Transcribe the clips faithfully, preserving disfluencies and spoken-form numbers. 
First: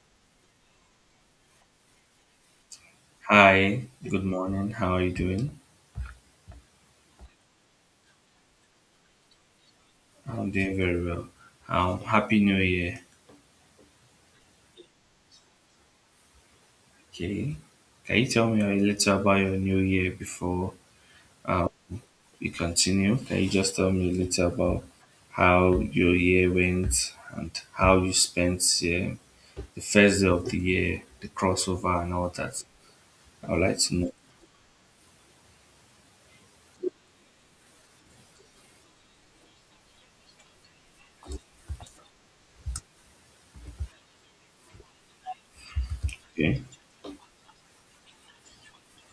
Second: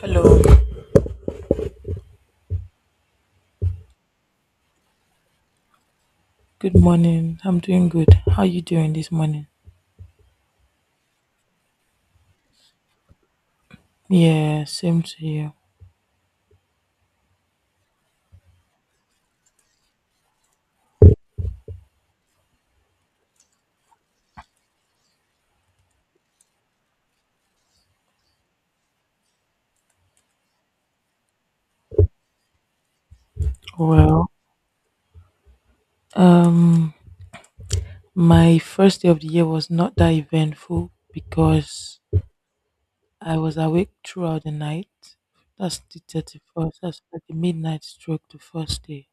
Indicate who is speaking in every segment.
Speaker 1: Hello.
Speaker 2: Hi, good morning. How are you doing?
Speaker 1: Good morning. I'm doing good. How you doing this morning?
Speaker 2: I'm doing very well. Um, happy New Year.
Speaker 1: Yeah, same to you.
Speaker 2: Okay. Can you tell me a little about your new year before we continue? Can you just tell me a little about how your year went and how you spent, yeah, the first day of the year, the crossover and all that? I would like to know.
Speaker 1: Well, um my first day of the year was not that eventful because I was awake throughout the night. That's the
Speaker 2: Okay.
Speaker 1: thirty-first. That's like the midnight stroke the first day.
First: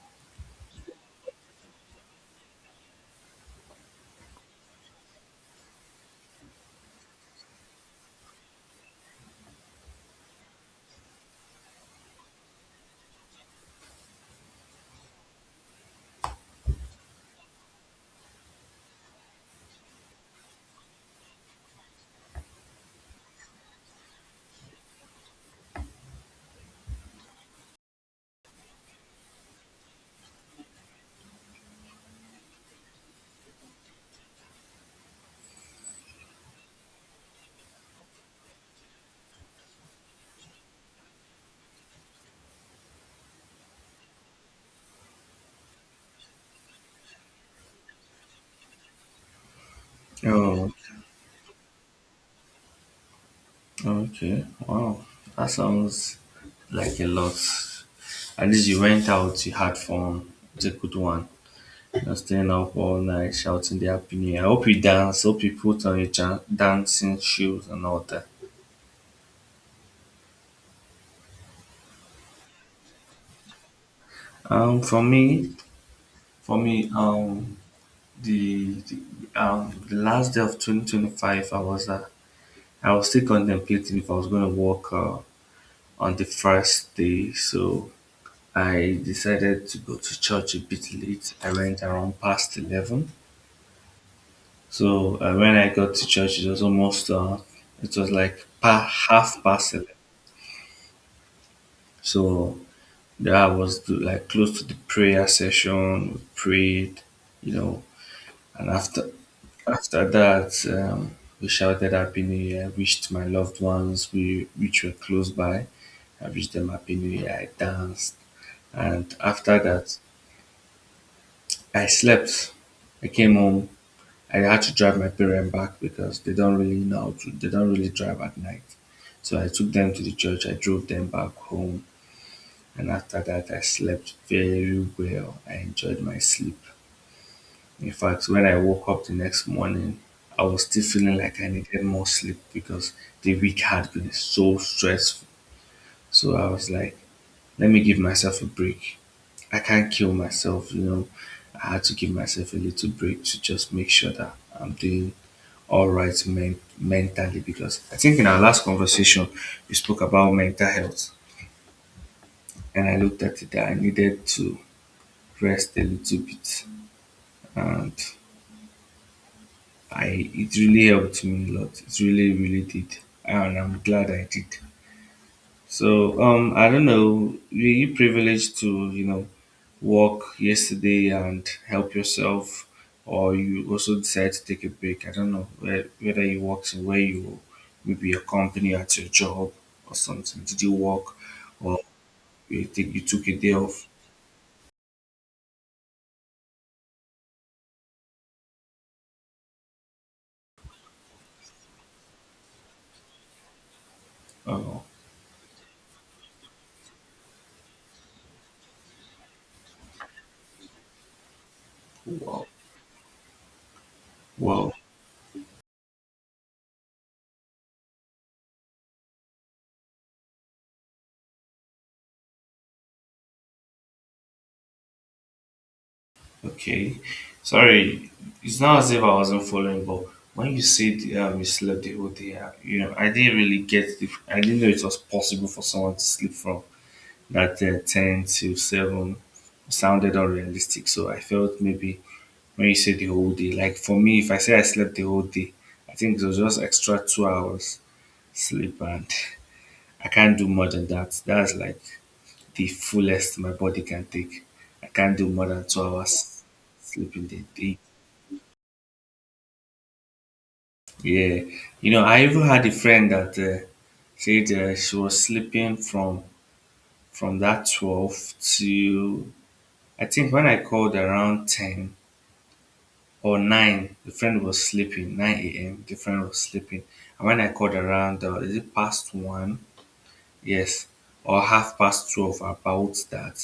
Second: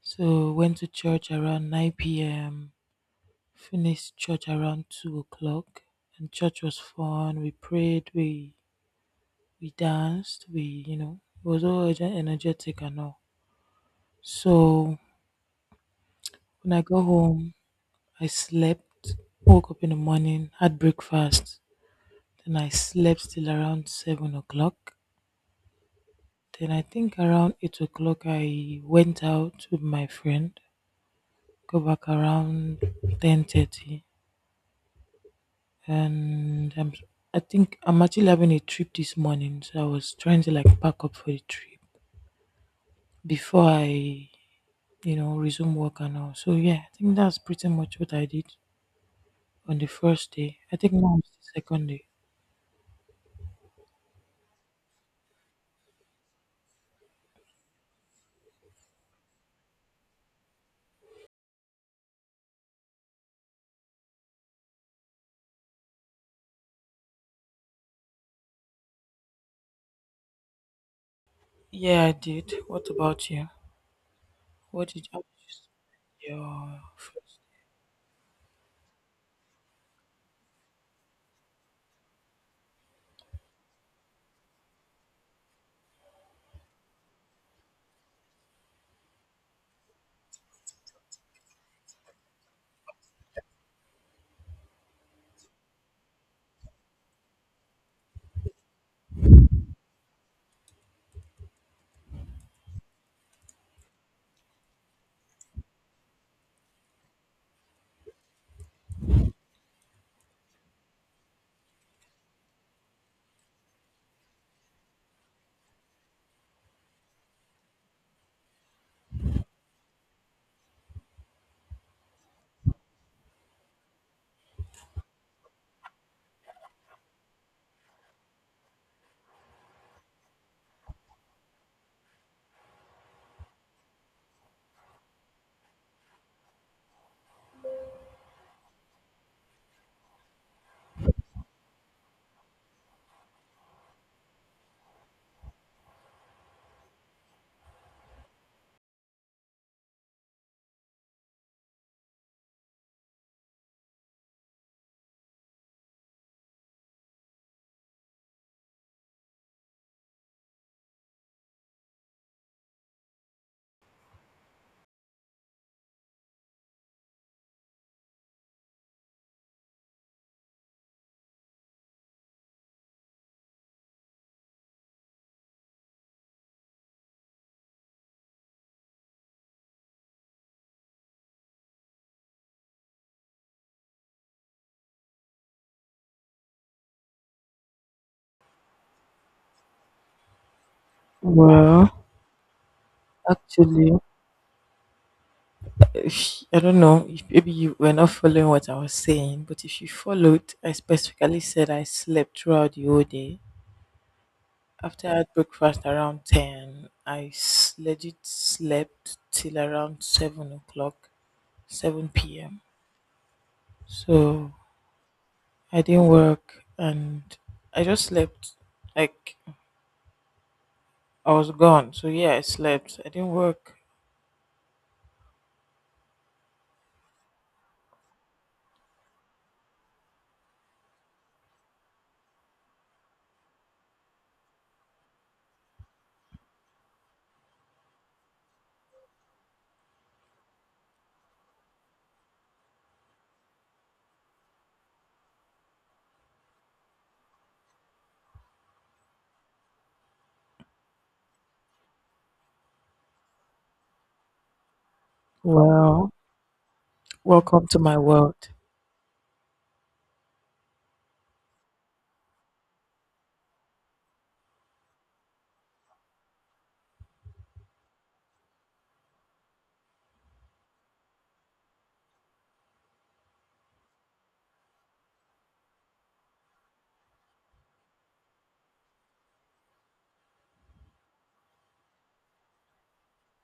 Speaker 1: So went to church around nine p m. Finished church around two o'clock. And church was fun. We prayed. We we danced, we, you know, it was all ener- energetic and all. So when I got home, I slept, woke up in the morning, had breakfast, then I slept till around seven o'clock. Then I think around eight o'clock I went out with my friend. Go back around ten thirty, and I'm I think I'm actually having a trip this morning, so I was trying to like pack up for the trip before I, you know, resume work and all. So yeah, I think that's pretty much what I did on the first day.
Speaker 2: Oh,
Speaker 1: I think now it's the second day.
Speaker 2: okay. Wow. That sounds like a lot. At least you went out, you had fun. It's a good one. And staying up all night shouting their opinion. I hope you dance. Hope you put on your jan- dancing shoes and all that.
Speaker 1: Yeah, I did. What about you?
Speaker 2: Um,
Speaker 1: What
Speaker 2: for
Speaker 1: did you
Speaker 2: me, for
Speaker 1: your
Speaker 2: me, um, the, the um the last day of twenty twenty five, I was uh, I was still contemplating if I was going to work, uh, on the first day, so I decided to go to church a bit late. I went around past eleven, so, uh, when I got to church, it was almost, uh, it was like pa- half past eleven. So that was, the, like, close to the prayer session. We prayed, you know, and after after that, um, we shouted Happy New Year. Wished my loved ones, we which were close by. I wished them Happy New Year. I danced, and after that, I slept. I came home. I had to drive my parents back because they don't really know how to. They don't really drive at night. So I took them to the church. I drove them back home. And after that I slept very well. I enjoyed my sleep. In fact, when I woke up the next morning, I was still feeling like I needed more sleep because the week had been so stressful. So I was like, let me give myself a break. I can't kill myself, you know. I had to give myself a little break to just make sure that I'm doing all right men- mentally, because I think in our last conversation we spoke about mental health and I looked at it that I needed to rest a little bit, and I it really helped me a lot. It really, really did, and I'm glad I did. So, um, I don't know. Were you privileged to, you know work yesterday and help yourself, or you also decided to take a break? I don't know where, whether you worked in where you maybe your company at your job or something. Did you work, or
Speaker 1: Well,
Speaker 2: you think you took a day off?
Speaker 1: actually, if- I don't know if maybe you were not following what I was saying, but if you followed, I specifically said I slept throughout the whole day.
Speaker 2: Uh,
Speaker 1: After I had breakfast around ten, I s- legit slept till around seven o'clock, 7
Speaker 2: wow,
Speaker 1: p.m. So
Speaker 2: wow.
Speaker 1: I didn't work and I just slept. Like I was gone. So yeah, I slept. I didn't work.
Speaker 2: Okay. Sorry, it's not as if I wasn't following, but when you said, um, you slept the whole day, uh, you know, I didn't really get the. I didn't know it was possible for someone to sleep from that, uh, ten to seven. Sounded unrealistic, so I felt maybe when you said the whole day, like, for me, if I say I slept the whole day, I think it was just extra two hours sleep, and I can't do more than that. That's like the fullest my body can take. I can't do more than two
Speaker 1: Well,
Speaker 2: hours sleep in the
Speaker 1: welcome
Speaker 2: day.
Speaker 1: to my world.
Speaker 2: Yeah, you know, I even had a friend that, uh, said, uh, she was sleeping from from that twelve to, I think when I called around ten or nine, the friend was sleeping nine a m. The friend was sleeping, and when I called around, uh, is it past one? Yes, or half past twelve? About that,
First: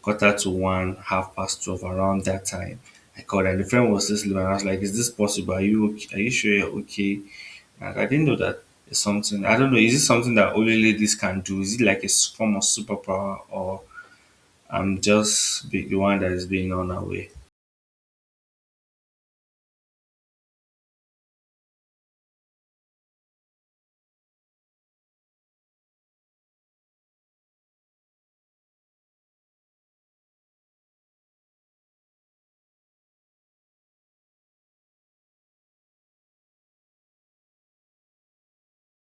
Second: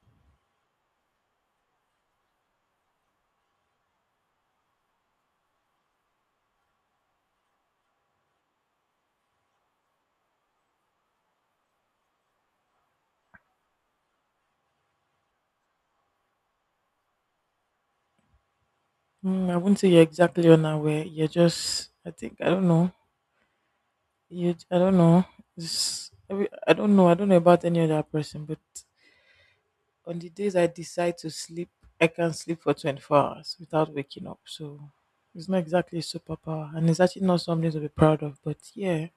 Speaker 2: quarter to one, half past twelve, around that time. I called and the friend was still sleeping. And I was like, "Is this possible? Are you okay? Are you sure you're okay?" I, I didn't know that is something. I don't know. Is it something that only ladies can do? Is it like a s- form of superpower, or I'm just be, the one that is being on our way?
Speaker 1: Mm, I wouldn't say you're exactly unaware. You're just, I think, I don't know. You, I don't know. It's, every- I don't know. I don't know about any other person, but on the days I decide to sleep, I can sleep for twenty-four hours without waking up. So it's not exactly a superpower, and it's actually not something to be proud of. But yeah,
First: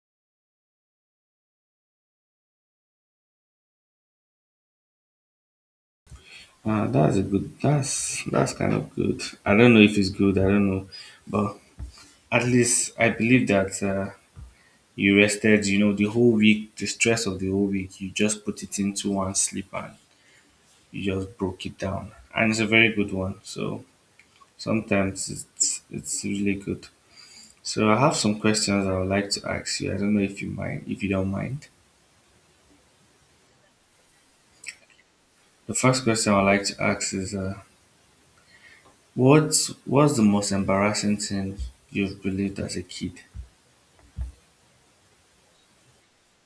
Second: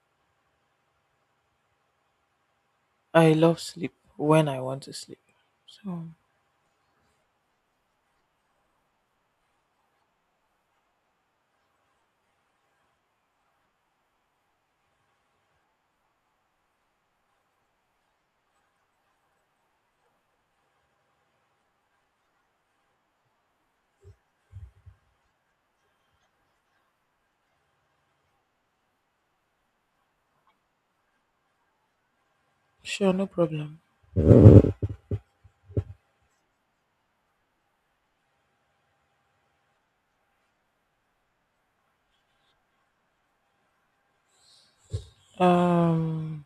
Speaker 1: I love sleep when I want to sleep. So,
Speaker 2: Uh, that's a good. That's that's kind of good. I don't know if it's good. I don't know, but at least I believe that, uh, you rested. You know, the whole week, the stress of the whole week, you just put it into one sleep and you just broke it down. And it's a very good one. So sometimes it's it's really good. So I have some questions I would like to ask you. I don't know if you mind, if you don't mind.
Speaker 1: sure, no problem.
Speaker 2: The first question I'd like to ask is, uh, what's what's the most embarrassing thing you've believed as a kid?
Speaker 1: Um,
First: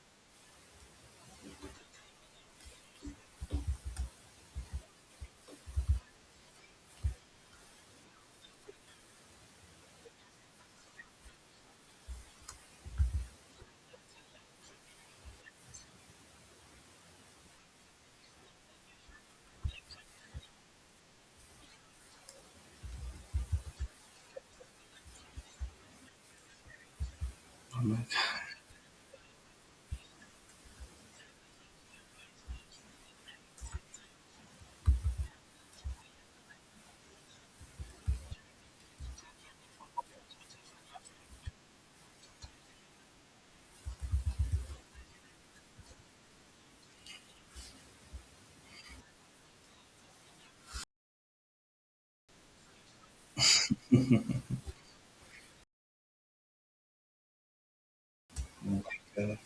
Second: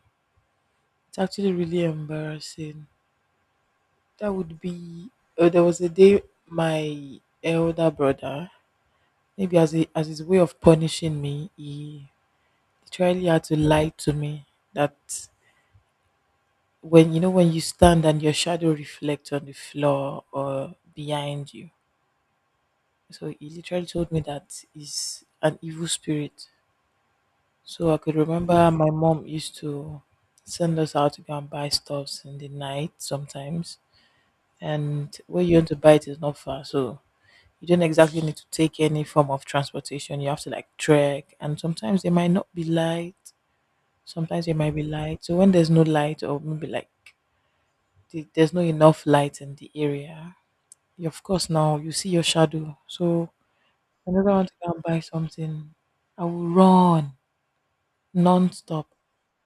Speaker 1: it's actually really embarrassing. That would be. Uh, there was a day my elder brother, maybe as a, as his way of punishing me, he literally had to lie to me that, when you know, when you stand and your shadow reflects on the floor or behind you. So he literally told me that is an evil spirit.
Speaker 2: Oh
Speaker 1: So
Speaker 2: my
Speaker 1: I could remember my mom used to send us out to go and buy stuffs in the night sometimes. And where you want to buy it is not far. So you don't exactly need to take any form of transportation. You have to like trek. And sometimes there might not be light. Sometimes there might be light. So when there's no light, or maybe like the, there's not enough light in the area, you, of course now you see your shadow. So whenever I want to go and buy something, I will run non stop
Speaker 2: God,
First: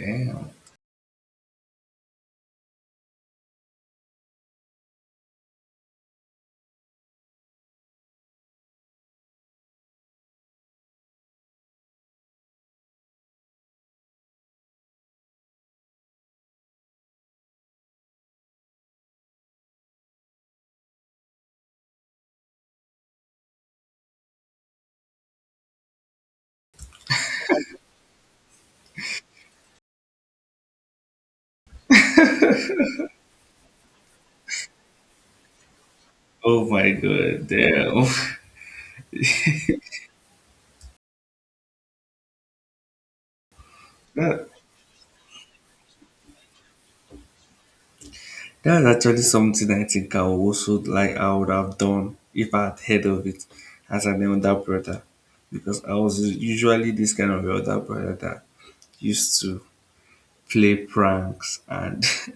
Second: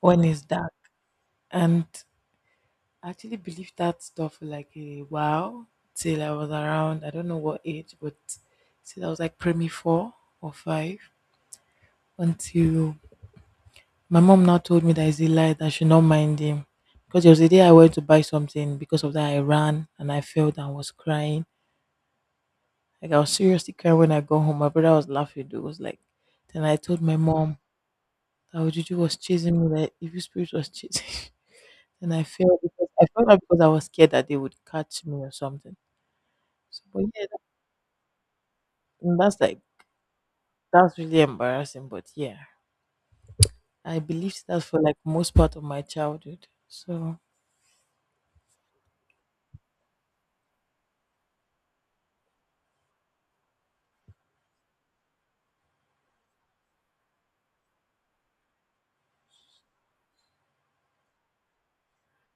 Speaker 1: when it's dark. And I actually believed that stuff for like a while till I was around, I don't know what age, but till I was like primary four or five until my mom now told me that it's a lie, that I should not mind him. Because there was a day I went to buy something, because of that I ran and I fell and was crying. Like I was seriously crying when I got home. My brother was laughing. It was like, then I told my mom that Ojuju was chasing me, that evil spirit was chasing. And I fell because I fell out because I was scared that they would catch me or something.
Speaker 2: Oh
Speaker 1: So,
Speaker 2: my
Speaker 1: but yeah,
Speaker 2: God, damn!
Speaker 1: that, mm, that's like that's really embarrassing. But yeah, I believed
Speaker 2: that
Speaker 1: that for like most part of my childhood. So
Speaker 2: that's actually something I think I would also like. I would have done if I had heard of it as an elder brother, because I was usually this kind of elder brother that used to play pranks. And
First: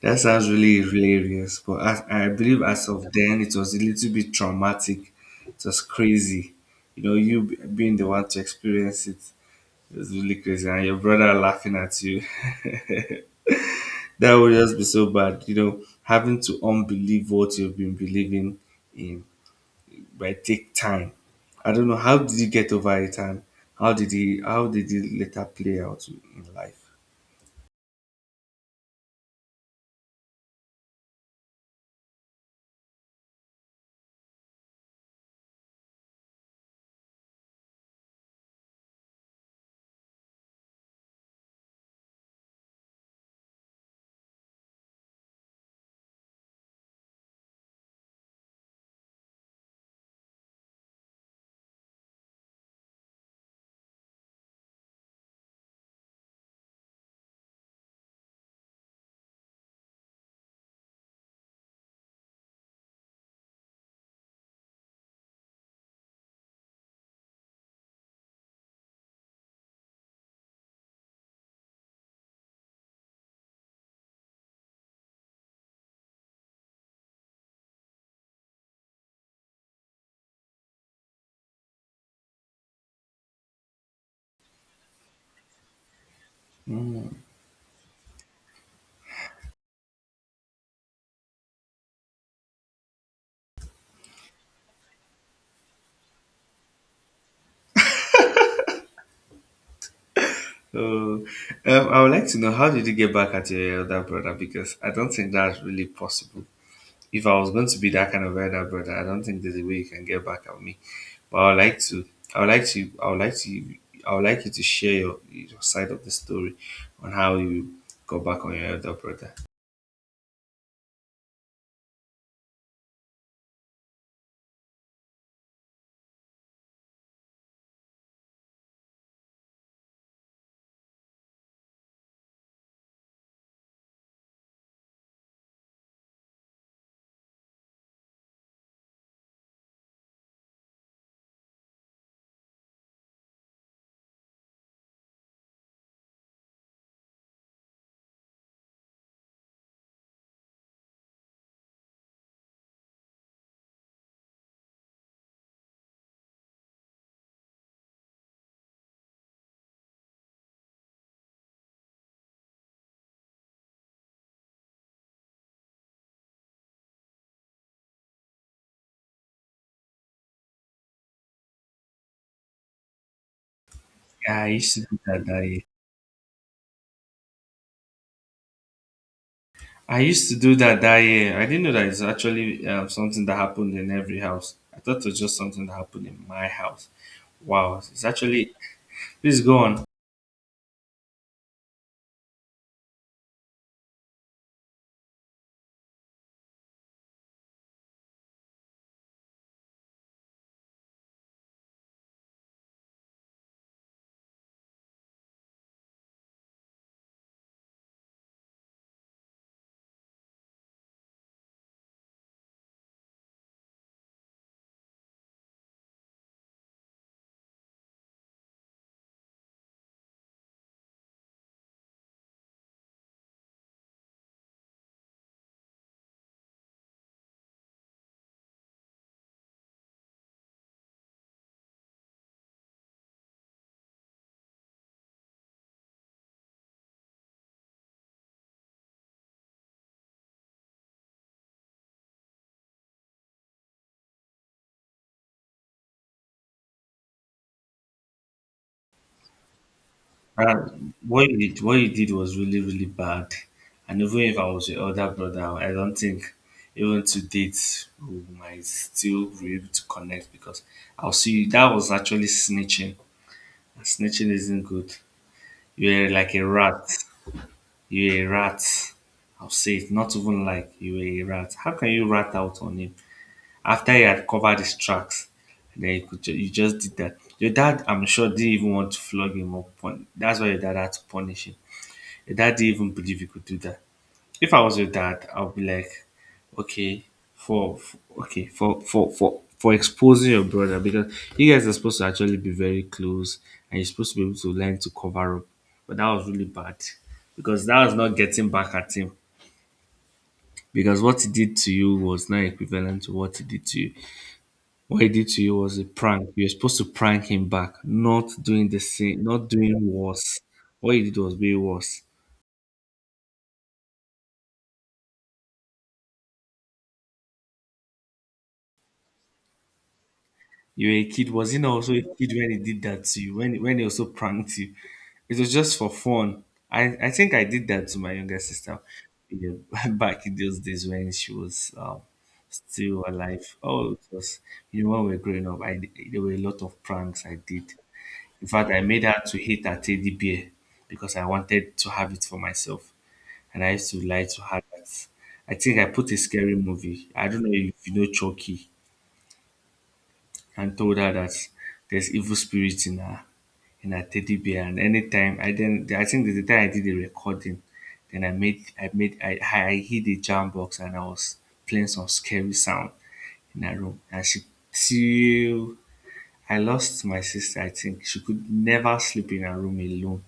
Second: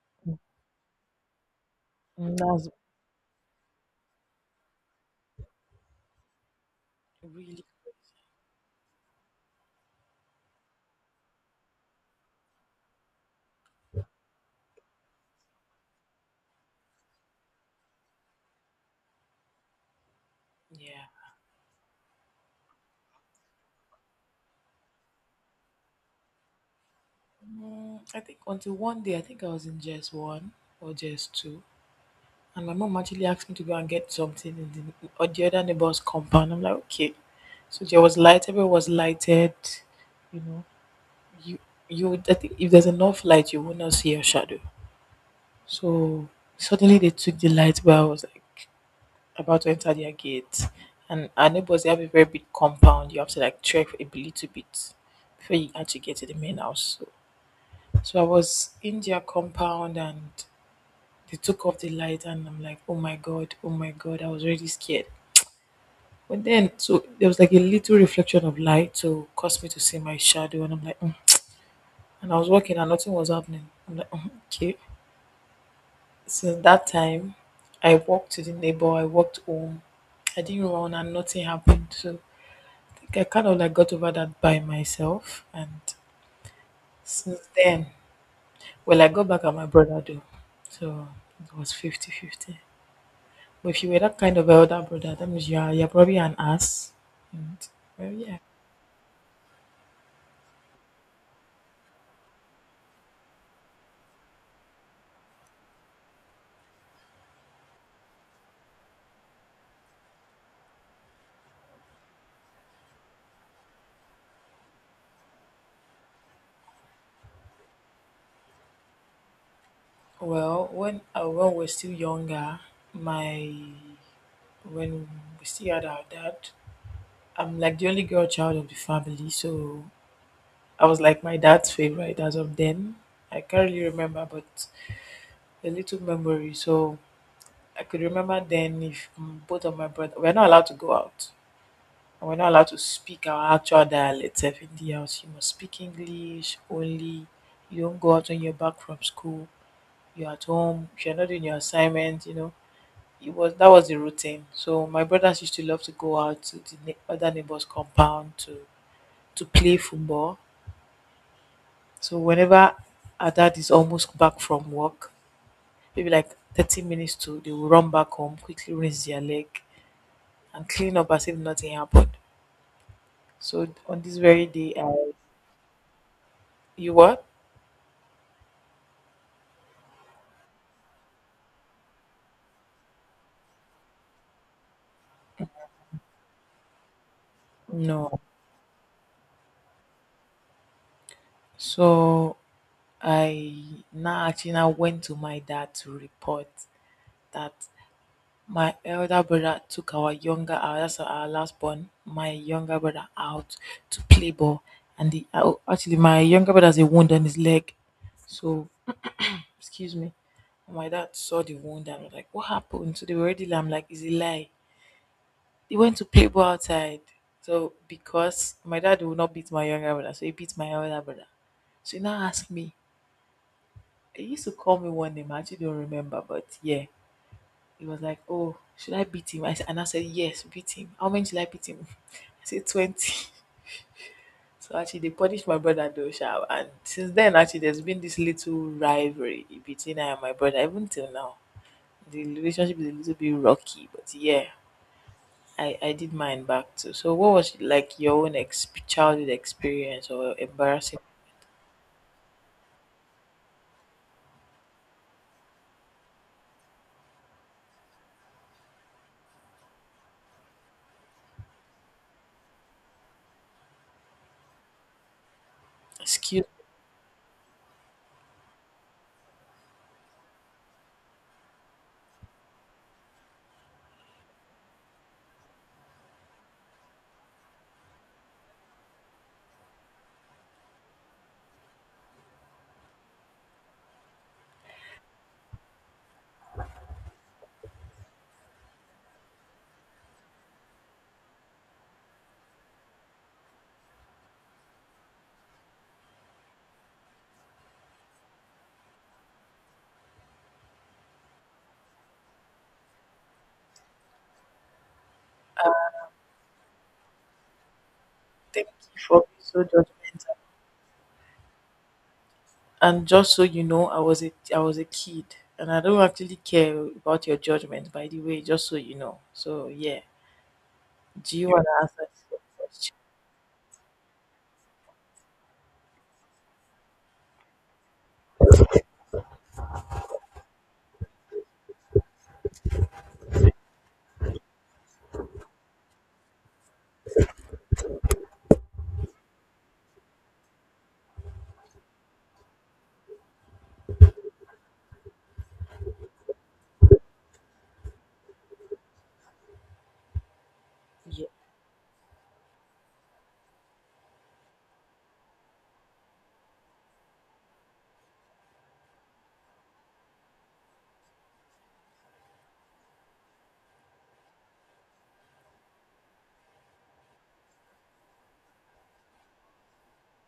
Speaker 2: That sounds really, really hilarious, but, as, I
Speaker 1: mm,
Speaker 2: believe
Speaker 1: that's
Speaker 2: as of then it was a little bit traumatic. It was crazy. You know, you b-
Speaker 1: really
Speaker 2: being the one to experience it, it was really crazy, and your brother laughing at you. that would just be so bad. You know, having to unbelieve what you've been believing in might take time.
Speaker 1: yeah.
Speaker 2: I don't know how did you get over it, and how did he how did it later play out in life?
Speaker 1: Mm, I think until one day, I think I was in J S one or J S two, and my mom actually asked me to go and get something in the or the other neighbor's compound. I'm like, okay. So there was light. Everyone was lighted. You know, you you. would- I think if there's enough light, you will not see your shadow. So suddenly they took the light, but I was like about to enter their gate. And our neighbors, they have a very big compound. You have to like trek a little bit before you actually get to the main house. So, so I was in their compound and they took off the light, and I'm like, oh my God, oh my God, I was really scared. But then, so there was like a little reflection of light to cause me to see my shadow. And I'm like, "Mm." And I was walking and nothing was happening. I'm like, "Mm, okay. Since that time, I walked to the neighbor, I walked home. I didn't run and nothing happened. So I kind of like got over that by myself, and since then, well, I got back at my brother though, so it was fifty-fifty. But if you were that kind of elder brother, that means you're you're probably an ass. And well, yeah.
Speaker 2: Oh, um, I would like to know how did you get back at your elder brother? Because I don't think that's really possible. If I was going to be that kind of elder brother, I don't think there's a way you can get back at me. But I would like to. I would like to. I would like to. I would like you to share your, your side of the story on how you got back on your elder brother.
Speaker 1: Well, when uh, when we're still younger, my when we still had our dad. I'm like the only girl child of the family, so I was like my dad's favorite as of then. I can't really remember, but a little memory. So I could remember then if mm, both of my brothers we're not allowed to go out. And we're not allowed to speak our actual dialects in the house. You must speak English only. You don't go out when you're back from school. You're at home. If you're not doing your assignment, you know. It was That was the routine. So my brothers used to love to go out to the ne- other neighbors' compound to to play football. So whenever our dad is almost back from work, maybe like thirty minutes to, they will run back home, quickly rinse their leg, and clean up as if nothing happened. So on this
Speaker 2: Yeah, I
Speaker 1: very
Speaker 2: used
Speaker 1: day,
Speaker 2: to
Speaker 1: I
Speaker 2: do that that year.
Speaker 1: you what?
Speaker 2: I used to do that that year. I didn't know that it's actually, um, something that happened in every house. I thought it was just something that happened in my house. Wow, it's
Speaker 1: No.
Speaker 2: actually. Please go on.
Speaker 1: So I now actually now went to my dad to report that my elder brother took our younger our that's our last born, my younger brother, out to play ball, and the oh, actually my younger brother has a wound on his leg, so excuse me. My dad saw the wound and was like, "What happened?" So they were already. I'm like, "Is a lie." He went to play ball outside. So because my dad would not beat my younger brother, so he beat my elder brother. So he now asked me. He used to call me one name. I actually don't remember, but yeah, he was like, "Oh, should I beat him?" I said, and I said, "Yes, beat him." How many should I beat him? I said twenty. So actually, they punished my brother though, sha. And since then, actually, there's been this little rivalry between I and my brother. Even till now, the relationship is a little bit rocky, but yeah. I, I did mine back too. So what was like your own exp- childhood experience or
Speaker 2: Uh,
Speaker 1: embarrassing?
Speaker 2: what you did, what you did was really, really bad. And even if I was your older brother, I don't think even to date we might still be able to connect because I'll see that was actually snitching. And snitching isn't good. You're like a
Speaker 1: Excuse me,
Speaker 2: rat. You're a rat. I'll say it. Not even like you were a rat. How can you rat out on him after he had covered his tracks? And then you could ju- you just did that. Your dad, I'm sure, didn't even want to flog him up. That's why your dad had to punish him. Your dad didn't even believe you could do that. If I was your dad, I would be like, okay, for, for okay for for for for exposing your brother, because you guys are supposed to actually be very close, and you're supposed to be able to learn to cover up. But that was really bad because that was not getting back at him. Because what he did to you was not equivalent to what he did to you. What he did to you was a prank. You're supposed to prank him back, not
Speaker 1: thank
Speaker 2: doing the
Speaker 1: you for
Speaker 2: same,
Speaker 1: being
Speaker 2: not
Speaker 1: so
Speaker 2: doing
Speaker 1: judgmental.
Speaker 2: worse. What he did was way worse.
Speaker 1: And just so you know, I was a I was a kid, and I don't actually care about your judgment. By the way, just so you know. So yeah,
Speaker 2: You were a kid.
Speaker 1: do you
Speaker 2: Was he
Speaker 1: want
Speaker 2: not
Speaker 1: to
Speaker 2: also a
Speaker 1: answer this
Speaker 2: kid when he did
Speaker 1: question?
Speaker 2: that to you? When when he also pranked you? It was just for fun. I, I think I did that to my younger sister, you know, back in those days when she was, um, still alive. Oh, it was, you know, when we were growing up, I, did- there were a lot of pranks I did. In fact, I made her to hate her teddy bear because I wanted to have it for myself. And I used to lie to her that I think I put a scary movie. I don't know if you know Chucky, and told her
Speaker 1: Yeah,
Speaker 2: that there's evil spirits in her in her teddy bear. And anytime I then I think the time I did the recording, then I made I made I, I hid the jam box and I was playing some scary sound in her room. And she till I lost my sister, I think she could never sleep in her room alone.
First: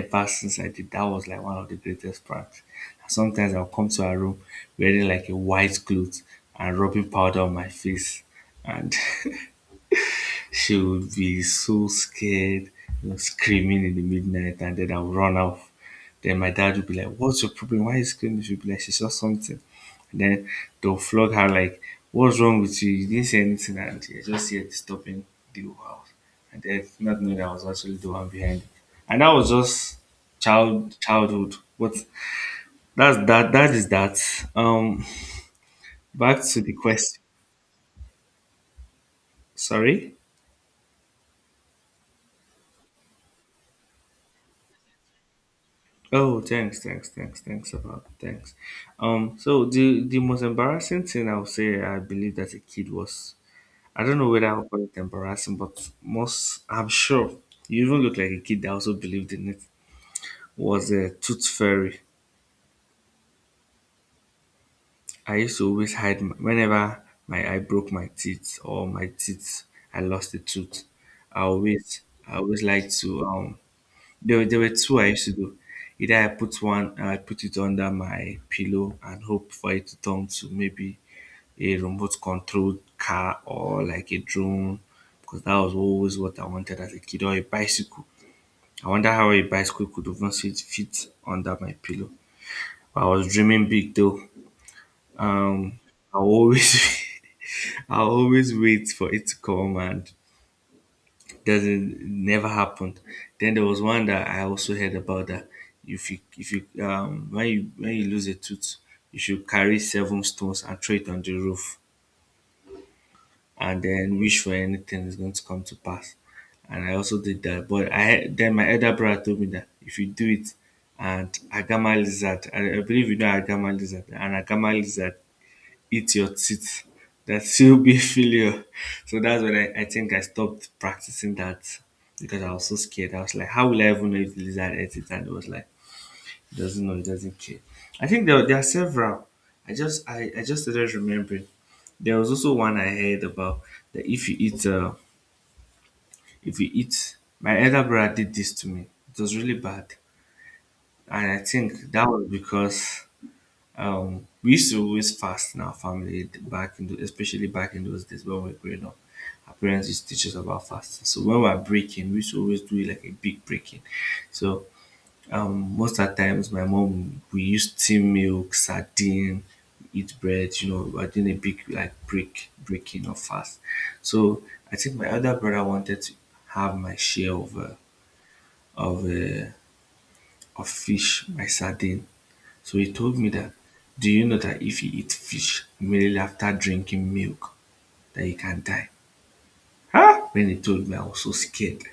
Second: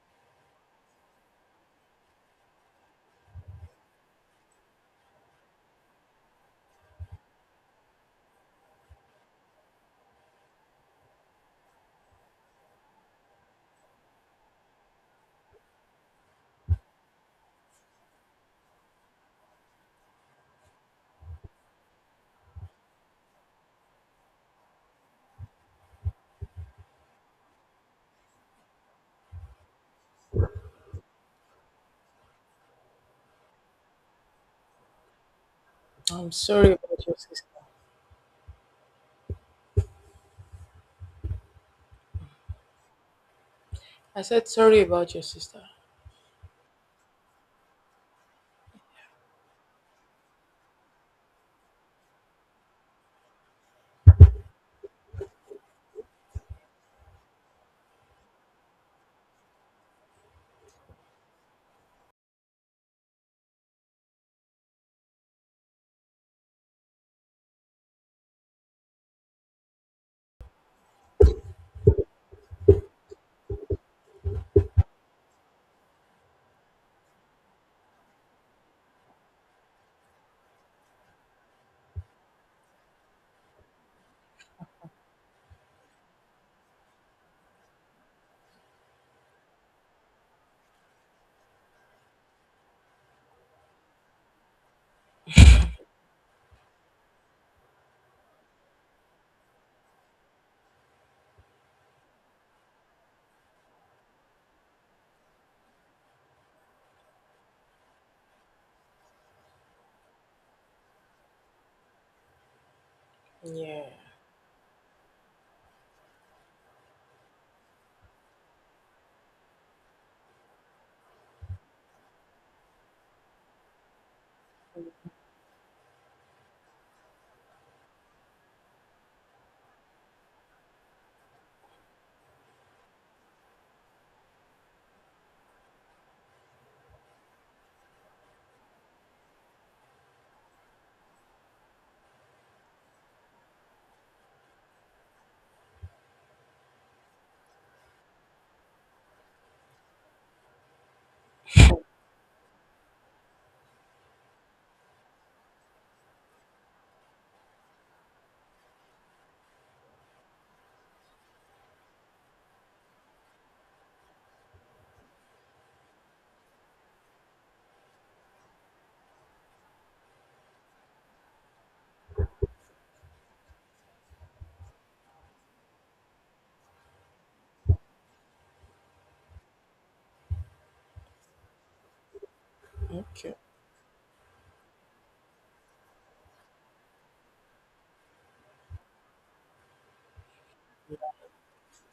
Speaker 2: Ever since I did that was like one of the greatest parts. And sometimes I'll come to her room wearing like a white cloth and rubbing powder on my face. And she would be so scared, you know, screaming in the midnight, and then I would run off. Then my dad would be like, "What's your problem? Why are you screaming?" She'd be like, "She saw something." And then they'll flog her, like, "What's wrong with you? You didn't say anything, and you're just here disturbing the whole house." And then not knowing that I was actually the one behind it. And that was just child childhood. What that's that that is that. Um
Speaker 1: I'm
Speaker 2: Back to the
Speaker 1: sorry about your
Speaker 2: question.
Speaker 1: sister.
Speaker 2: Sorry?
Speaker 1: I said sorry about your sister.
Speaker 2: Oh, thanks, thanks, thanks, thanks about thanks. Um, so the the most embarrassing thing I would say I believe that a kid was, I don't know whether I'll call it embarrassing, but most I'm sure you even look like a kid that also believed in it, was a tooth fairy. I used to always hide my, whenever my I broke my teeth or my teeth I lost a tooth. I always I always like to um There, were- there were two I used to do. Either I put one and I put it under my pillow and hope for it to turn to maybe a remote controlled car or like a drone because that was always what I wanted as a kid, or a bicycle. I wonder how a bicycle could even fit, fit under my pillow. I was dreaming big though. Um, I always I always wait for it to come and doesn't never happened. Then there was one that I also heard about, that if you if you um when you when you lose a tooth, you should carry seven stones and throw it on the roof and
Speaker 1: Yeah.
Speaker 2: then wish for anything is going to come to pass. And I also did that. But I had- then my elder brother told me that if you do it, and Agama lizard, I, I believe you know Agama lizard, and Agama lizard eat your teeth. That still be failure. So that's when I, I think I stopped practicing that because I was so scared. I was like, how will I even know if the lizard ate it? And it was like, it doesn't know, it doesn't care. I think there, there are several. I just I, I just started remembering. There was also one I heard about, that if you eat uh if you eat my elder brother did this to me. It was really bad. And I think that was because, Um, we used to always fast in our family back in the, especially back in those days when we were growing up. Our parents used to teach us about fasting. So when we are breaking, we used to always do like a big breaking. So um, most of the times, my mom we use steam milk, sardine, eat bread. You know, we are doing a big like break breaking of fast. So I think my other brother wanted to have my share of uh, of uh, of fish, my sardine. So he told me
Speaker 1: Okay.
Speaker 2: that, do you know that if you eat fish immediately after drinking milk, that you can die? Huh? When he told me, I was so scared.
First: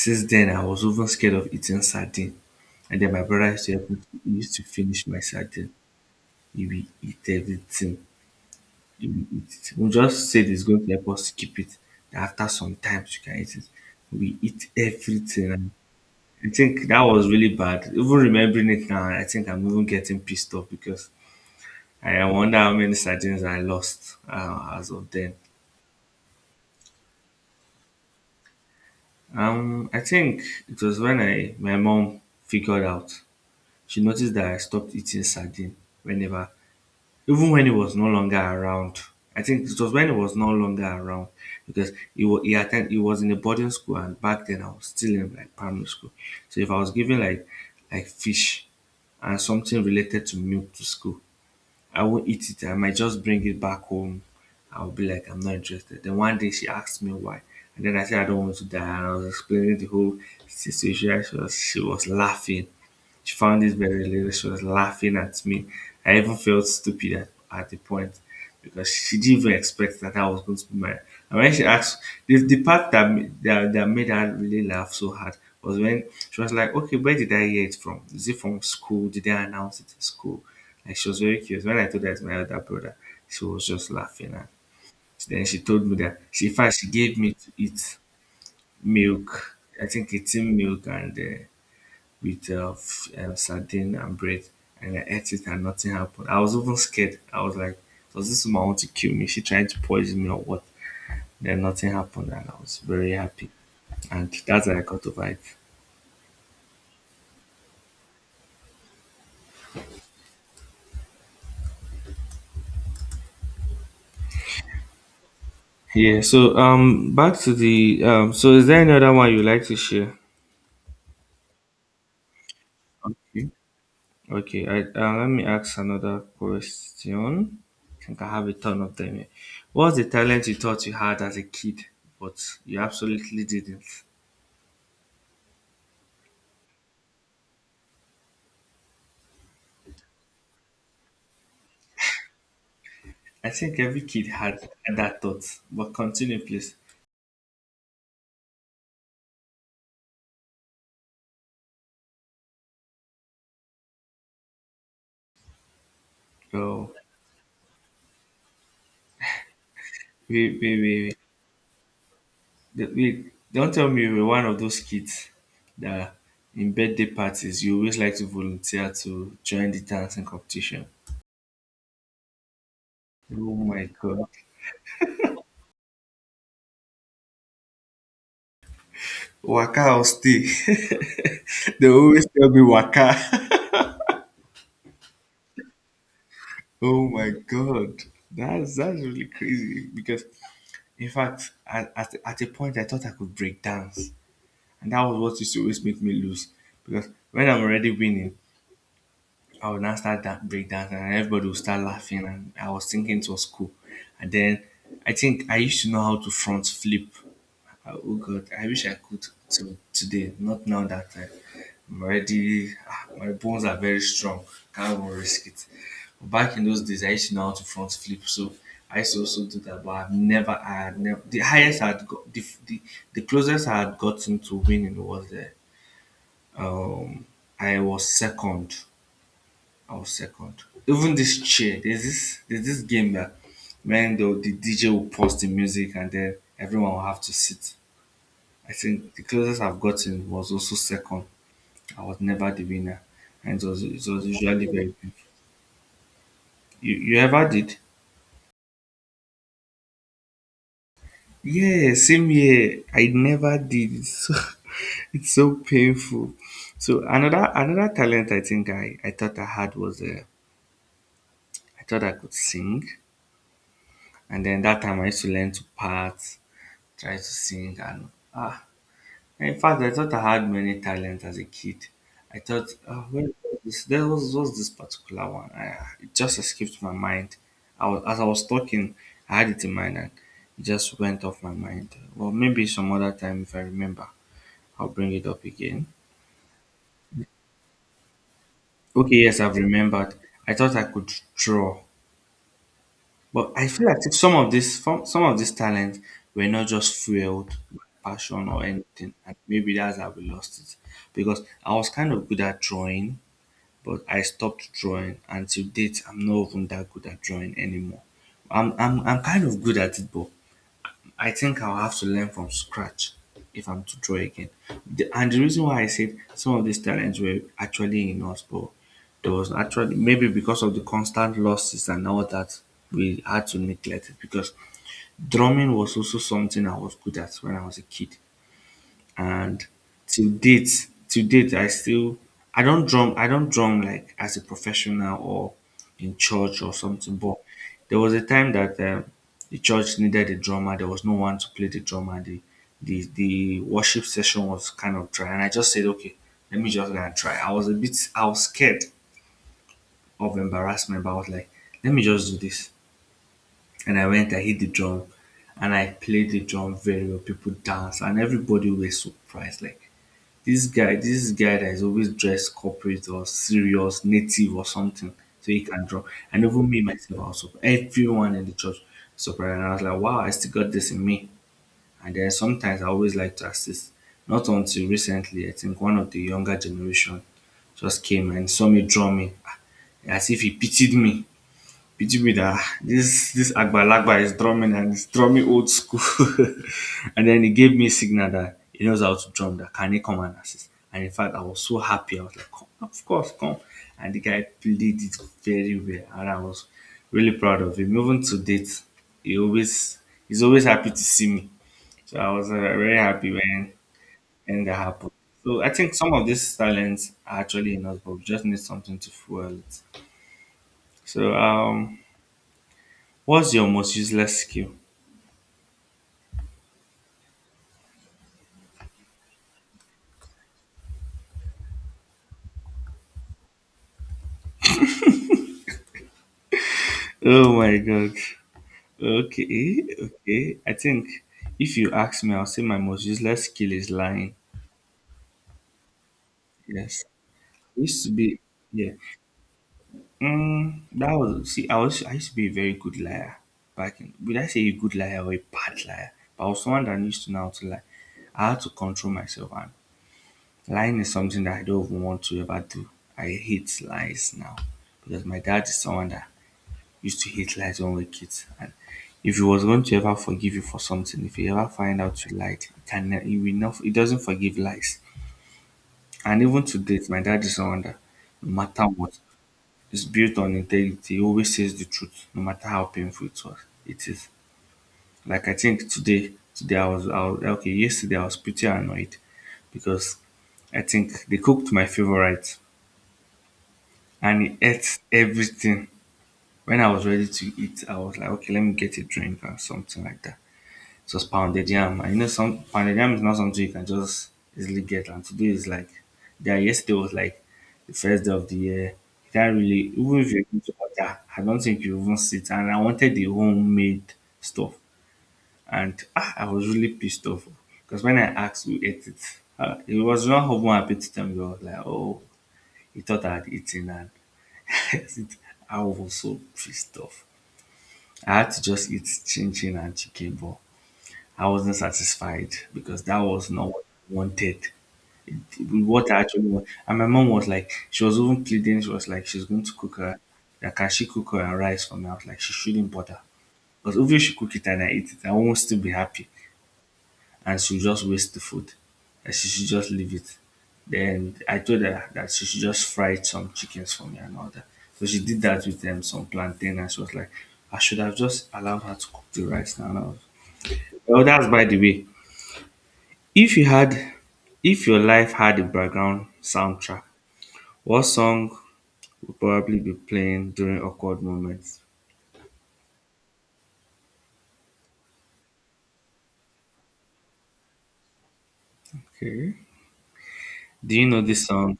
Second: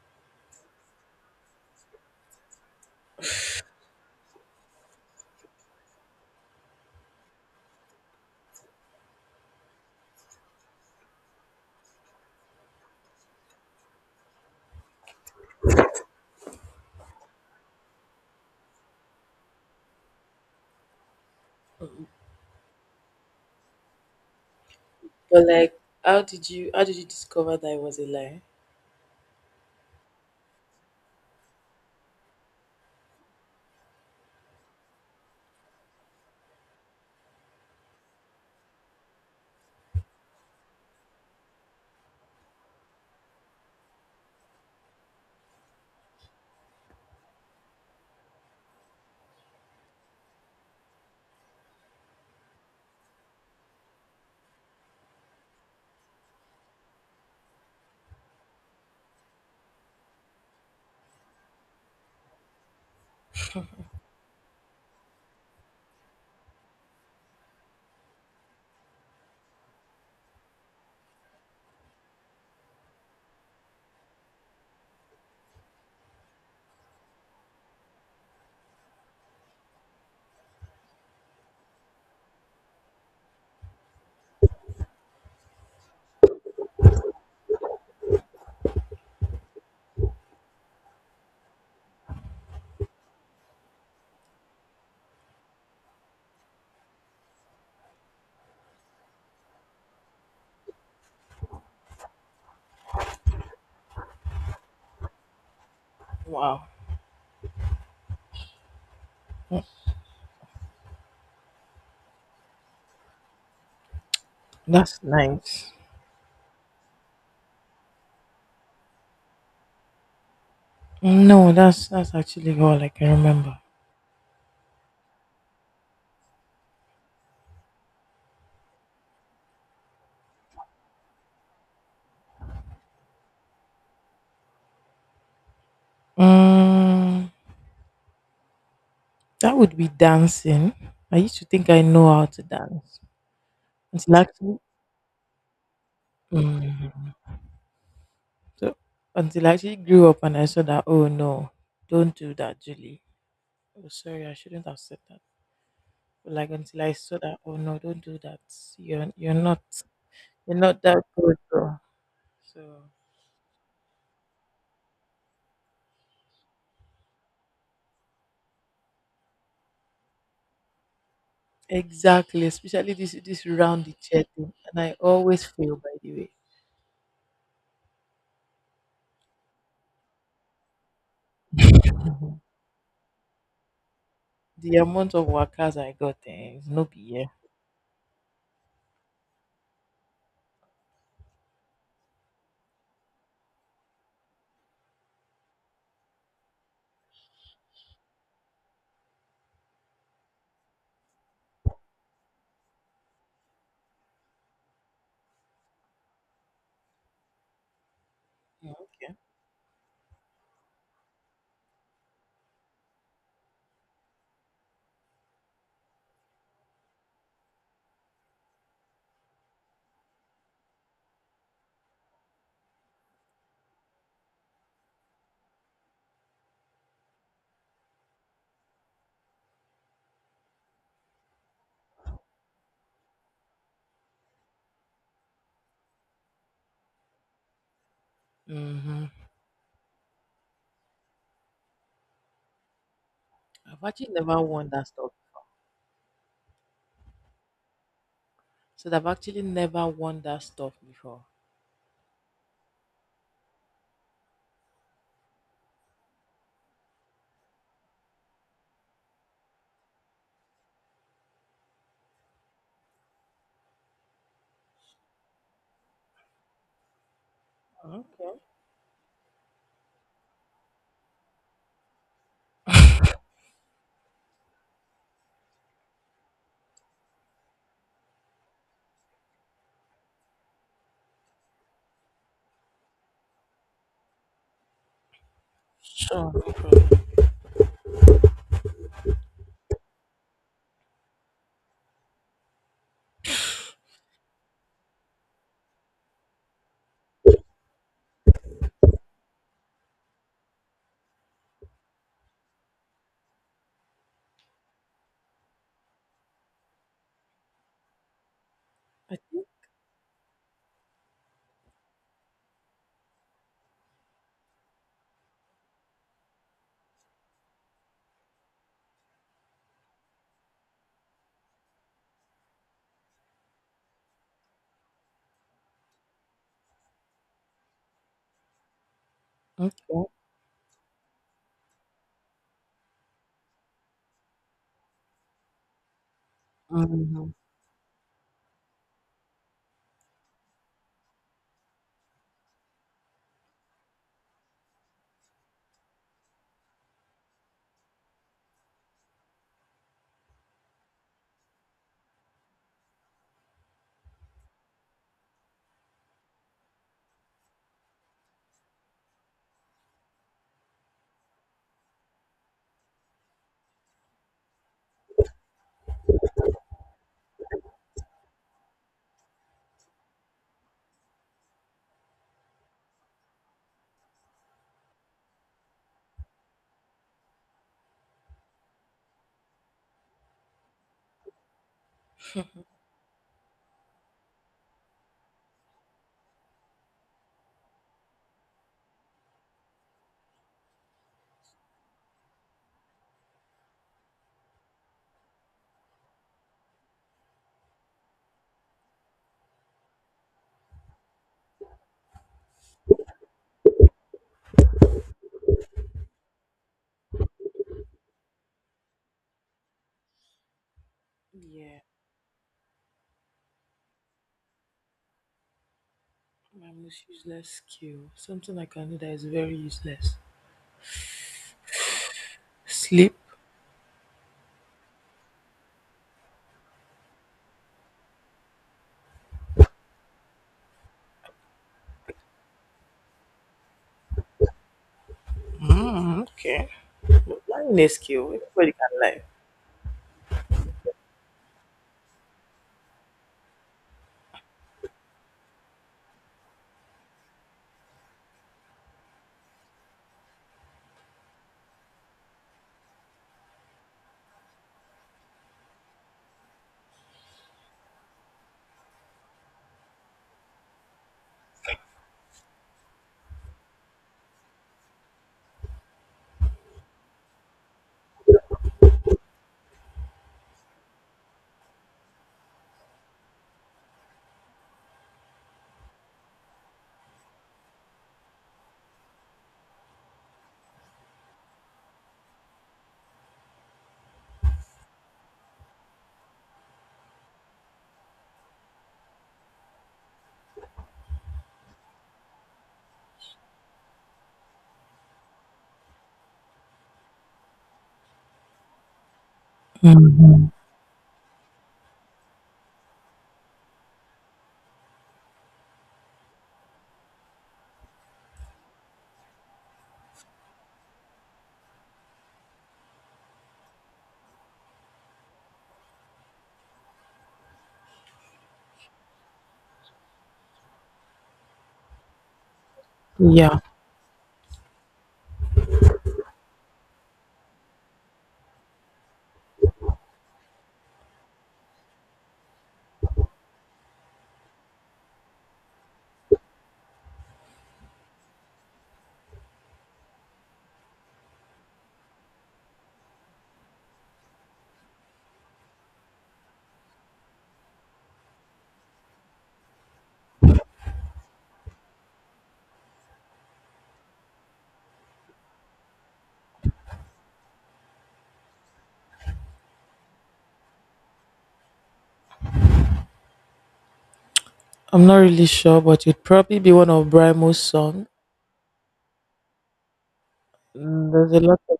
Speaker 2: Since then, I was even scared of eating sardine. And then my brother used to help me. He used to finish my sardine. He will eat everything. He will eat it. We just said it's going to help us keep it. That After some time, you can eat it. We eat everything. And I think that was really bad. Even remembering it now, I think I'm even getting pissed off because
Speaker 1: Mm,
Speaker 2: I wonder how many sardines I lost uh, as of then.
Speaker 1: but like, how did you how did you discover that it was a lie?
Speaker 2: Um, I think it was when I my mom figured out. She noticed that I stopped eating sardine whenever, even when it was no longer around. I think it was when it was no longer around because it was he attend it was in a boarding school, and back then I was still in like primary school. So if I was giving like like fish and something related to milk to school, I won't eat it. I might just bring it back home. I'll be like, I'm not interested. Then one day she asked me why. And then I said, I don't want to die. And I was explaining the whole situation. She was, she was laughing. She found this very hilarious. She was laughing at me. I even felt stupid at, at the point because she didn't even expect that I was going to be married. And when she asked, the, the part that, ma- that that made her really laugh so hard was when she was like, "Okay, where did I hear it from? Is it from school? Did they announce it in school?" Like she was very curious. When I told her it's my other brother, she was just laughing. And then she told me that she, in fact, she gave me to eat milk. I think it's in milk and uh, with uh, f- uh, sardine and bread, and I ate it and nothing happened. I was even scared. I was like, "Does this woman want to kill me? Is she trying to poison me or what?" Then nothing happened, and I was very happy, and that's how I got over it.
Speaker 1: Wow, that's nice.
Speaker 2: Yeah. So um, back to the um. So is there any other one you like to share?
Speaker 1: No, that's that's actually all I can
Speaker 2: Okay.
Speaker 1: remember.
Speaker 2: Okay. I uh, let me ask another question. I think I have a ton of them. Here. What's the talent you thought you had as a kid, but you absolutely didn't?
Speaker 1: Mm, that would be dancing. I used to think I know how to dance
Speaker 2: I think every
Speaker 1: until I
Speaker 2: kid
Speaker 1: actually,
Speaker 2: had that thought. But continue, please.
Speaker 1: mm, so, until I actually grew up and I saw that. Oh no, don't do that, Julie. Oh, sorry, I shouldn't have said that. But like until I
Speaker 2: So,
Speaker 1: saw that. Oh no, don't do that. You're you're not you're
Speaker 2: wait, wait,
Speaker 1: not that
Speaker 2: wait,
Speaker 1: good, bro. So
Speaker 2: wait. wait. Don't tell me you were one of those kids that in birthday parties you always like to volunteer to join the dancing competition.
Speaker 1: exactly, especially this this
Speaker 2: Oh my
Speaker 1: round the chair
Speaker 2: god.
Speaker 1: thing, and I always fail. By the way.
Speaker 2: Waka or stay. They always tell me waka.
Speaker 1: The amount of workers I got eh, is no be
Speaker 2: Oh
Speaker 1: here.
Speaker 2: my god, that's that's really crazy. Because in fact, at, at, at a point I thought I could break dance. And that was what used to always make me lose. Because when I'm already winning, I would now start that breakdancing and everybody would start laughing. And I was thinking it was cool. And then I think I used to know how to front flip. Uh, Oh God, I
Speaker 1: Mm,
Speaker 2: wish I
Speaker 1: okay.
Speaker 2: could to today. Not now that I, I'm already, ah, my bones are very strong. Can't even risk it. But back in those days, I used to know how to front flip. So I used to also do that, but I've never, I had never, the highest I had got, the, the, the closest I had gotten to winning was there, um I was second. I was second. Even this chair, there's this there's this game, that when the, the D J will pause the music and then everyone will have to sit. I think
Speaker 1: Mm-hmm.
Speaker 2: the closest I've gotten was also second. I was never the winner, and it was
Speaker 1: I've
Speaker 2: it
Speaker 1: actually
Speaker 2: was
Speaker 1: never
Speaker 2: usually
Speaker 1: won that
Speaker 2: very painful.
Speaker 1: stuff.
Speaker 2: You you ever did?
Speaker 1: So I've actually never won that stuff before.
Speaker 2: Yeah, same here. I never did. It's so, it's so painful. So another another talent I think I I thought I had was uh, I thought I could sing. And then that time I used to learn to part, try to sing, and
Speaker 1: Okay.
Speaker 2: ah, in fact, I thought I had many talents as a kid. I thought, oh, where was this, there was, was this particular one. I, it just escaped my mind. I was, as I was talking, I had it in mind and it just went off my mind. Well, maybe some other time, if I remember, I'll bring it up again.
Speaker 1: Sure. No problem.
Speaker 2: Okay, yes, I've remembered. I thought I could draw. But I feel as if some of this some, some of these talents were not just fueled by passion or anything. And maybe that's how we lost it. Because I was kind of good at drawing, but I stopped drawing, and to date I'm not even that good at drawing anymore. I'm I'm
Speaker 1: I
Speaker 2: I'm kind
Speaker 1: think.
Speaker 2: of good at it, but I think I'll have to learn from scratch if I'm to draw again. The, and the reason why I said some of these talents were actually in us, but there was actually maybe because of the constant losses and all that, we had to neglect it, because drumming was also something I was good at when I was a kid. And
Speaker 1: Okay.
Speaker 2: to date to date I still i don't drum I don't drum like as a professional or in church or something,
Speaker 1: Mm-hmm.
Speaker 2: but there was a time that um, the church needed a drummer, there was no one to play the drummer, the the the worship session was kind of dry, and I just said okay, let me just go and try. i was a bit I was scared of embarrassment, but I was like, let me just do this. And I went, I hit the drum, and I played the drum very well, people danced, and everybody was surprised, like, this guy, this is guy that is always dressed corporate or serious, native or something, so he can draw. And even me myself, also, everyone in the church surprised. And I was like, wow, I still got this in me. And then sometimes I always like to assist. Not until recently, I think one of the younger generation just came and saw me draw me ah, as if he pitied me. Pity with ah, this this Agbalagba is drumming and he's drumming old school. And then he gave me a signal that he knows how to drum. That can he come and assist? And in fact, I was so happy. I was like, come, of course, come. And the guy played it very well, and I was really proud of him. Even to date, he always he's always happy to see me. So I was uh, very happy when when that happened. So I think some of these talents are actually in us, but we just need something to fuel it. So
Speaker 1: Yeah.
Speaker 2: um, What's your most useless skill?
Speaker 1: My most useless skill. Something I can do that is very useless. Sleep.
Speaker 2: Oh my god. Okay, okay. I think if you ask me, I'll say my most useless skill is lying.
Speaker 1: Mm, okay.
Speaker 2: Yes.
Speaker 1: But lying
Speaker 2: I
Speaker 1: is a
Speaker 2: used to
Speaker 1: skill.
Speaker 2: be
Speaker 1: Everybody can
Speaker 2: Yeah.
Speaker 1: lie.
Speaker 2: Mm, that was see, I was I used to be a very good liar back in, would I say a good liar or a bad liar? But I was someone that used to know how to lie. I had to control myself, and lying is something that I don't even want to ever do. I hate lies now. Because my dad is someone that used to hate lies when we were kids. And if he was going to ever forgive you for something, if he ever find out you lied, he can ne- he will not he doesn't forgive lies. And even to date, my dad is someone that, no matter what, is built on integrity. He always says the truth, no matter how painful it was it is. Like I think today today I was, I was okay, yesterday I was pretty annoyed because I think they cooked my favorite and he ate everything. When I was ready to eat, I was like, okay, let me get a drink or something like that. Just pounded yam. And you know, some pounded yam is not something you can just easily get. And today is like, yeah, yesterday was like the first day of the year. You can't really, even if you're
Speaker 1: Mhm.
Speaker 2: going to order, I don't think you even sit. And I wanted the homemade stuff. And ah, I was really pissed off because when I asked who ate it, uh, it was not even happy to tell me. He was like, oh, he thought I had eaten. And I was so pissed off. I had to just eat chin chin and chicken ball. I wasn't satisfied because that was
Speaker 1: Yeah,
Speaker 2: not what I wanted. It, it- what I actually want. And my mom was like, she was even pleading, she was like, she's going to cook her, like, can she cook her and rice for me? I was like, she shouldn't bother. Because if she cook it and I eat it, I won't still be happy. And she'll just waste the food. And she should just leave it. Then I told her that she should just fry some chickens for me and all that. So she did that with um, some plantain, and she was like, I should have just allowed her to cook the rice now. And I was. Well, that's by the way. If you had if your life had a background soundtrack, what song would probably be playing during awkward moments?
Speaker 1: I'm not really sure, but you'd probably be one of Brimo's song.
Speaker 2: Okay. Do you
Speaker 1: Mm,
Speaker 2: know
Speaker 1: there's a
Speaker 2: this
Speaker 1: lot
Speaker 2: song?
Speaker 1: of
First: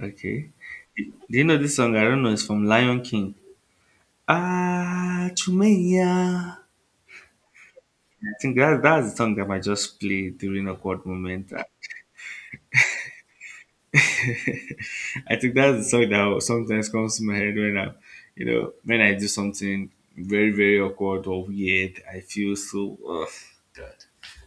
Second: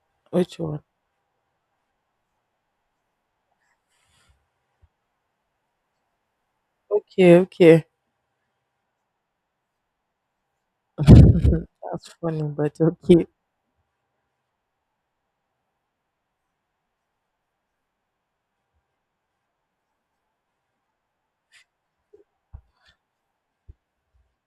Speaker 2: Okay.
Speaker 1: which one?
Speaker 2: Do you know this song? I don't know. It's from Lion King. Ah, Chumeya.
Speaker 1: Okay, okay.
Speaker 2: I think that, that's the song that I just play during awkward moment.
Speaker 1: That's funny, but okay.
Speaker 2: I think that's the song that sometimes comes to my head when I, you know, when I do something very, very awkward or weird. I feel so, oh, God.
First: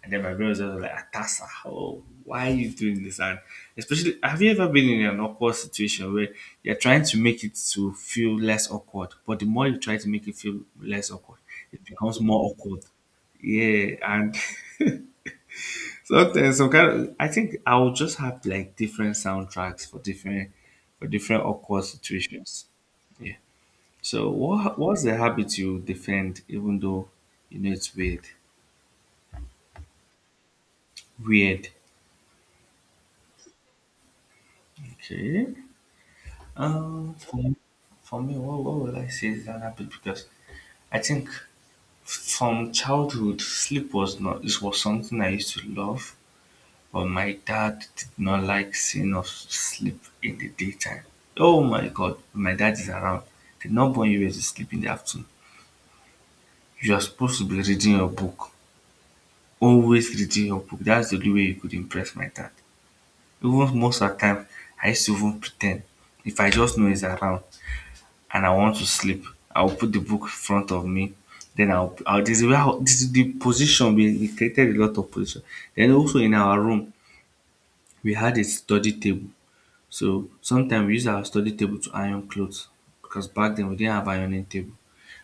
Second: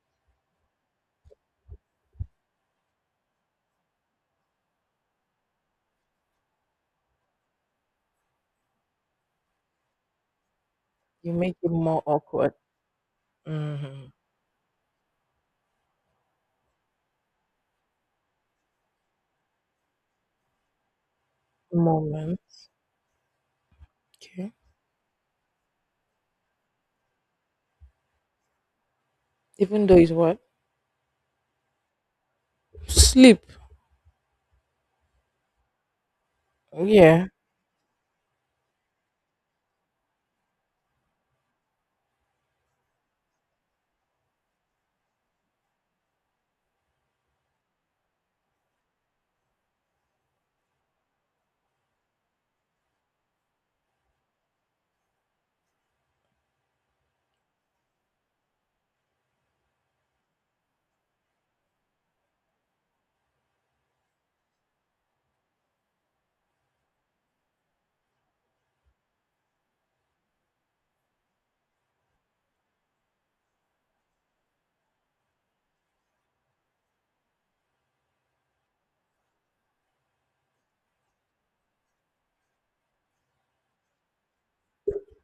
Speaker 2: And then my brother's just like, Atasa, oh, why are you doing this? And especially, have you ever been in an awkward situation where you're trying to make it to feel less awkward, but the more you try to make it feel less
Speaker 1: You
Speaker 2: awkward,
Speaker 1: make it
Speaker 2: it
Speaker 1: more
Speaker 2: becomes more
Speaker 1: awkward.
Speaker 2: awkward. Yeah.
Speaker 1: Hmm.
Speaker 2: And So there's some kind of, I think I will just have like different soundtracks for different for different awkward
Speaker 1: Moment.
Speaker 2: situations. Yeah. So
Speaker 1: Okay.
Speaker 2: what what's the habit you defend even though you know it's weird?
Speaker 1: Even though it's what?
Speaker 2: Weird.
Speaker 1: Sleep.
Speaker 2: Okay. Um
Speaker 1: Yeah.
Speaker 2: for me, for me what, what will I say is an habit? Because I think from childhood, sleep was not this was something I used to love. But my dad did not like seeing us sleep in the daytime. Oh my god, my dad is around. The number one you were to sleep in the afternoon. You are supposed to be reading your book. Always reading your book. That's the only way you could impress my dad. Even most of the time, I used to even pretend. If I just know he's around and I want to sleep, I'll put the book in front of me. Then I'll, I'll this is where I'll- this is the position we, we created. A lot of position. Then also in our room, we had a study table. So sometimes we use our study table to iron clothes because back then we didn't have ironing table.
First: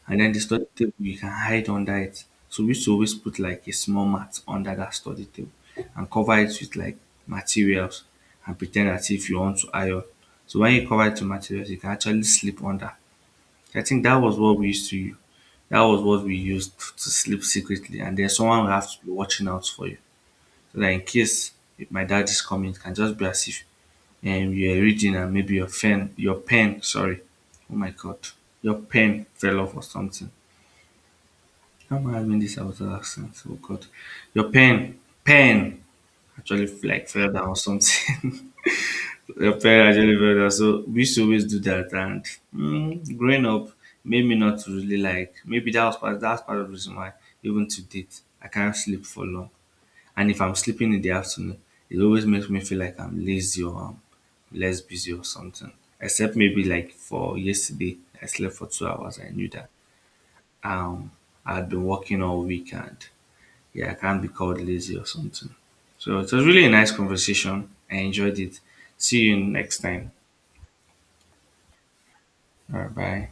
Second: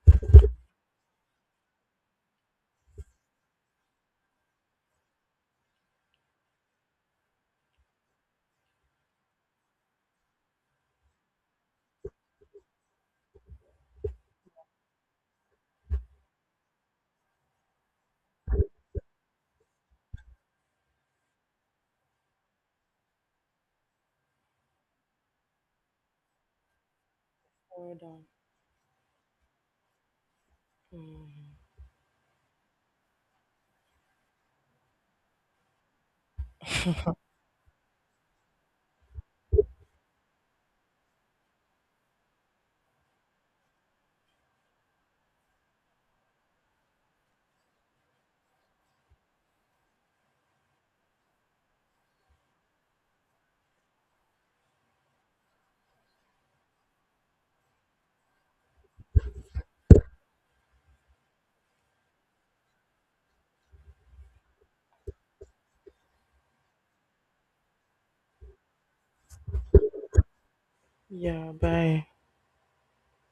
Speaker 2: And then the study table, you can hide under it. So we used to always put like a small mat under that study table and cover it with like materials, and pretend as if you want to iron. So when you cover it with materials, you can actually sleep under. I think that was what we used to use. That was what we used to sleep secretly. And then someone will have to be watching out for you. So that in case if my dad is coming, it can just be as if, and you're reading, and maybe your pen, your pen, sorry, oh my
Speaker 1: Well
Speaker 2: god,
Speaker 1: done.
Speaker 2: your pen fell off or something.
Speaker 1: Mhm.
Speaker 2: How am I having this out of accent? Oh god, your pen, pen actually like fell down or something. Your pen actually fell down. So we used to always do that. And mm, growing up made me not to really like. Maybe that was part. That's part of the reason why even to date I can't sleep for long. And if I'm sleeping in the afternoon, it always makes me feel like I'm lazy or I'm less busy or something. Except maybe like for yesterday, I slept for two hours. I knew that um I'd been working all weekend. Yeah, I can't be called lazy or something. So it was really a nice conversation. I enjoyed it. See you next time.
Speaker 1: Yeah, bye.
Speaker 2: All right, bye.